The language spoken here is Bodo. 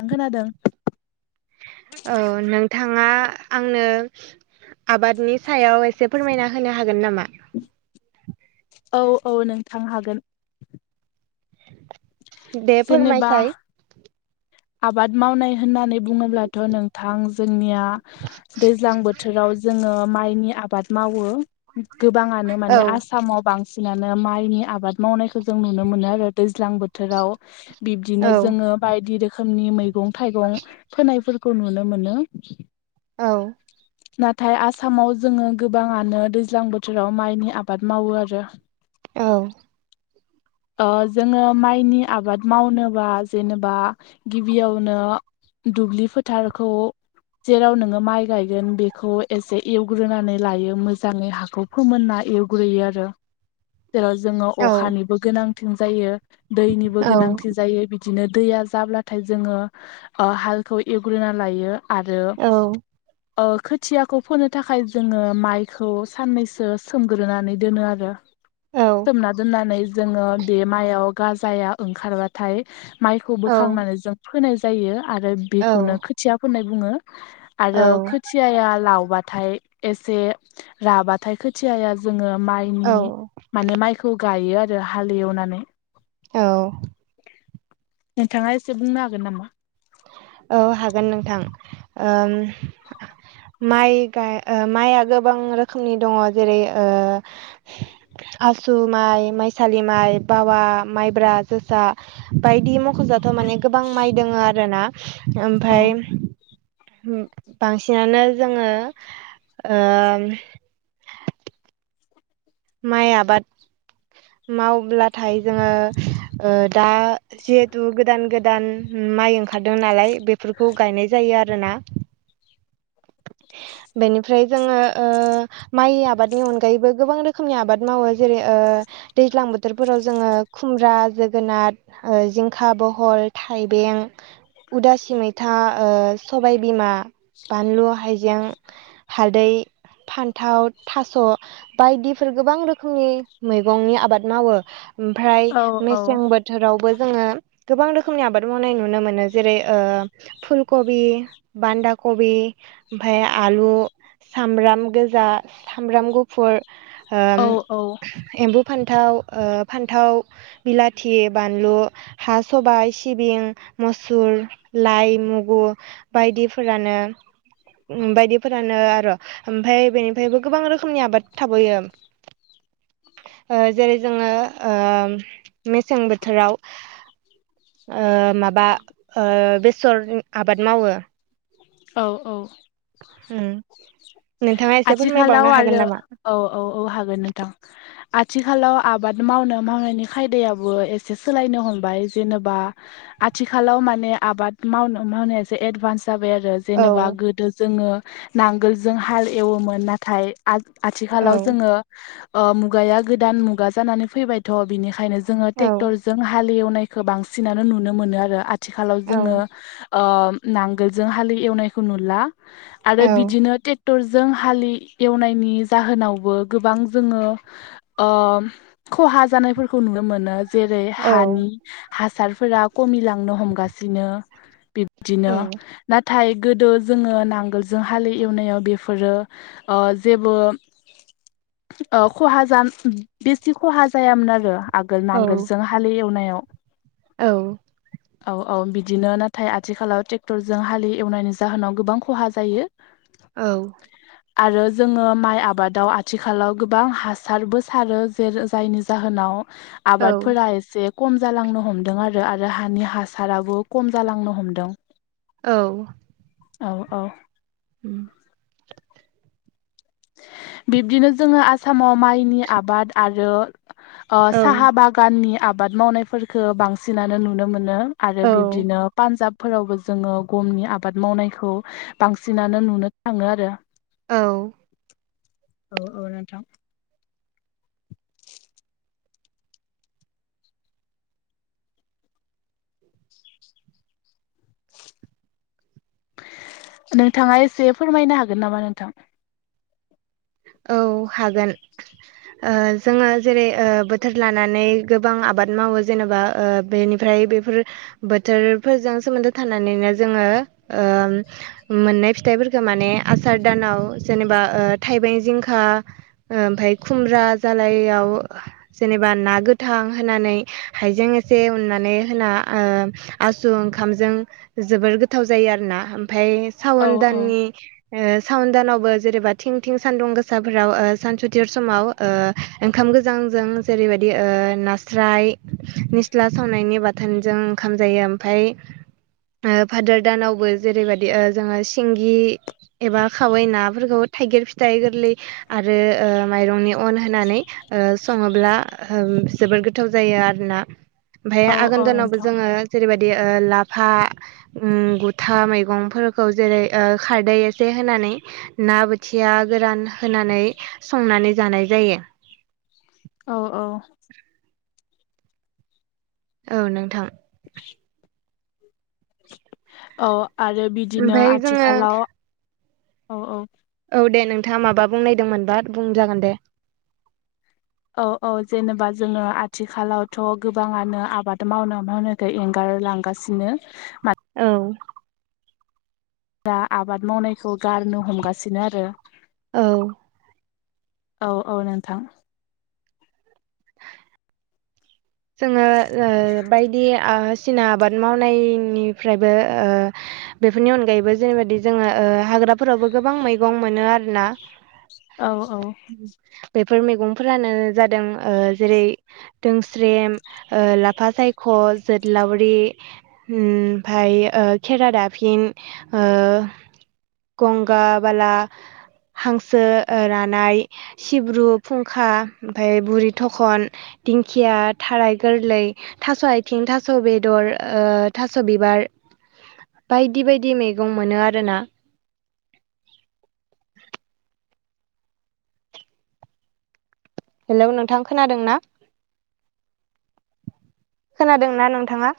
ओं खोनादों। औ नोंथाङा आंनो आबादनि सायाव एसे फोरमायना होनो हागोन नामा? थांनो हागोन दे जेनेबा फोरमायसाय आबाद मावनाय। होननानै बुङोब्लाथ' नोंथां जोंनिया दैज्लां बोथोराव जोङो माइनि आबाद। मावो गोबाङानो औ माने आसामाव बांसिन। बांसिनानो माइनि आबाद मावनायखौ जों नुनो मोनो आरो दै। दैज्लां बोथोराव औ बिब्दिनो जोङो बायदि रोखोमनि मैगं थाइगं फोनायफोरखौ। खौ नुनो मोनो। औ। नाथाय आसामाव जोङो गोबाङानो दैज्लां बोथोराव माइनि आबाद मावो आरो। औ। ओ जोङो माइनि आबाद मावनोबा जेनेबा। गिबियावनो दुब्लि फोथारखौ। जेराव नोङो माइ गायगोन बेखौ एसे एवग्रोनानै लायो मोजाङै हाखौ फोमोननाय। एवग्रोयो आरो। [inaudible] जेराव जोङो औ अखानिबो गोनांथि जायो दैनिबो औ गोनांथि जायो बि बिदिनो दैया जाब्लाथाय जोङो ओ हालखौ एवग्रोना लायो। आरो औ ओ खोथियाखौ फोनो थाखाय जोङो माइखौ साननैसो सोमग्रोनानै दोनो आरो। सोमना दोननानै जोङो बे माइयाव गाजाया ओंखारबाथाय। माइखौ बोखांनानै जों फोनाय जायो आरो बेखौनो खोथिया फोनाय बुङो। औ आरो खोथियाया लावबाथाय। एसे राबाथाय खोथियाया जोङो माइनि औ माने माइखौ। गायो आरो हाल एवनानै। औ। नोंथाङा एसे बुंनो हागोन नामा? औ हागोन नोंथां ओ माइ गाय ओ माइआ गोबां रोखोमनि दङ जेरै ओ आसु माइ माइसालि माइ बावा माइब्रा जोसा बायदि मख'जाथाव माने गोबां माइ दोङो आरोना औ ओमफाय बांसिनानो जोङो ओ [inaudible] माइ आबाद मावब्लाथाय जोङो ओ दा जिहेथु दा गोदान गोदान माइ ओंखारदों नालाय बेफोरखौ गायनाय जायो आरोना बेनिफ्राय जोङो ओ माइ आब बादनि अनगायैबो गोबां रोखोमनि आबाद मावो जेरै ओ दैज्लां बोथोरफोराव जोङो खुमब्रा जोगोनार ओ जिंखा बहल थाइबें उदासि मैथा ओ सबाय बिमा बानलु हायजें हालदै फान्थाव थास' बायदिफोर गोबां रोखोमनि मैगंनि आबाद मावो ओमफ्राय औ मेसें बोथोरावबो जोङो गोबां रोखोमनि आबाद मावनाय नुनो मोनो जेरै ओ फुलकबि बान्दा कबि ओमफाय आलु सामब्राम गोजा सामब्राम गुफुर ओ औ औ एम्बु फानथाव ओ फान्थाव बिलाथि बानलु हा सबाय सिबिं मुसुर लाइ मुगु बायदिफोरानो बायदिफोरानो आरो ओमफाय बेनिफायबो गोबां रोखोमनि आबाद थाबावो [inaudible] ओ जेरै जोङो ओ मेसें बोथोराव ओ माबा ओ बेसर आबाद मावो औ औ उम नोंथाङा एसे आथिखालाव फोरमायबावनो हागोन आरो नामा औ औ औ हागोन नोंथां आथिखालाव आबाद मावनो मावनायनि खायदायाबो एसे सोलायनो हमबाय जेनेबा आथिखालाव माने आबाद मावनो मावनायासो एदभान्स जाबाय आरो औ जेनेबा गोदो जोङो नांगोलजों हाल एवोमोन नाथाय औ आथिखालाव जोङो ओ मुगाया गोदान मुगा जानानै फैबायथ' बिनिखायनो जोङो औ ट्रेक्टर जों हाल एवनायखौ बांसिनानो नुनो मोनो आरो आथिखालाव औ जोङो अ नांगोलजों हाल एवनायखौ नुला आरो बिदिनो टे टरजों हालि एवनायनि जाहोनावबो गोबां जोङो ओ खहा जानायफोरखौ नुनो मोनो जेरै औ हानि हासारफोरा खमिलांनो हमगासिनो बिदिनो औ नाथाय गोदो जोङो नांगोलजों हालि एवनायाव बे फोरो ओ जेबो ओ खहा जा बिसि खहा जायामोन आरो आगोल नांगोलजों हालि एवनायाव औ औ औ बिदिनो नाथाय आथिखालाव ट्रेक्टरजों हालि एवनायनि जाहोनाव गोबां खहा जायो औ आरो जोङो माइ आबादाव आथिखालाव गोबां हासारबो सारो जेर जायनि जाहोनाव औ आबादफोरा एसे खम जालांनो हमदों आरो आरो हानि हासाराबो खम जालांनो हमदों औ औ औ ओम बिब्दिनो जोङो आसामाव माइनि आबाद आरो ओ औ साहा बागाननि आबाद मावनायफोरखौ बांसिनानो नुनो मोनो। आरो औ बिब्दिनो पान्जाब फोरावबो जोङो गमनि आबाद मावनायखौ बांसिनानो नुनो थाङो आरो औ। औ औ नोंथां। नोंथाङा एसे फोरमायनो हागोन नामा नोंथां। औ हागोन। ओ जोङो जेरै बोथोर लानानै गोबां आबाद मावो जेनेबा ओ बेनिफ्राय बेफोर बोथोरजों सोमोनदो थानानैनो जोङो मोननाय फि फिथाइफोरखौ माने आसार दानाव जेनेबा ओ थाइबें जिंखा ओमफाय खुमब्रा जालायाव जेनेबा ना गोथां। होनानै हाइजें एसे उननानै होना ओ‌ आसु ओंखामजों जो जोबोर गोथाव जायो आरोना ओमफ्राय औ सावन औ दाननि सावन दानावबो जेनेबा थिं थिं सान्दुं गोसाफोराव सानसुथिर समाव ओ ओंखाम गोजांजों जेरैबायदि नास्राय निस्ला सावनायनि बाथोनजों ओंखाम जायो ओमफाय फादोर दानावबो जेरैबायाददि जोङो सिंगि एबा खावै नाफोरखौ थाइगिर फिथाइ गोरलै आरो माइरंनि अन होनानै ओ सङोब्ला जोबोर गोथाव जायो आरोना ओमफाय औ आघोन औ दानावबो‌ नोंथां जोङो जेरैबादि लाफा ओ गुथा मैगंफोरखौ जेरै खारदै एसे होनानै ना बोथिया गोरान होनानै संनानै जानाय जायो। औ औ। औ नोंथां। [inaudible] औ आरो बिदिनो ओमफाय जोङो आथिखालाव औ औ। औ दे नोंथाङा माबा बुंनायदोंमोनबा बुंजागोन दे। औ औ जेनेबा जोङो आथिखालावथ' गोबाङानो आबाद मावनो मावनायखो एंगार। लांगासिनो। औ। दा आबाद मावनायखौ गारनो हमगासिनो आरो। औ। औ औ नोंथां। जोङो ओ बायदि आसिना आबाद मावनायनिफ्रायबो। बेफोरनि अनगायैबो जेरैबाददि जोङो हाग्राफोरावबो गोबां मैगं मोनो आरोना। औ औ। बेफोर मैगंफोरानो जादों ओ जेरै। रेत ओ लाफा सायख' जोथलावरि ओमफाय ओ। फोरा दा-फिन ओ गंगा बाला। हांसो ओ रानाय सिब्रु फुंखा ओमफ्राय बुरि थखन दिंख दिंखिया थाराय गोरलै थास' आयथिं थास' बेदर ओ थास' बिबार। बायदि बायदि मैगं मोनो आरोना। हेलौ नोंथां खोनादों ना? खोनादोंना नोंथाङा।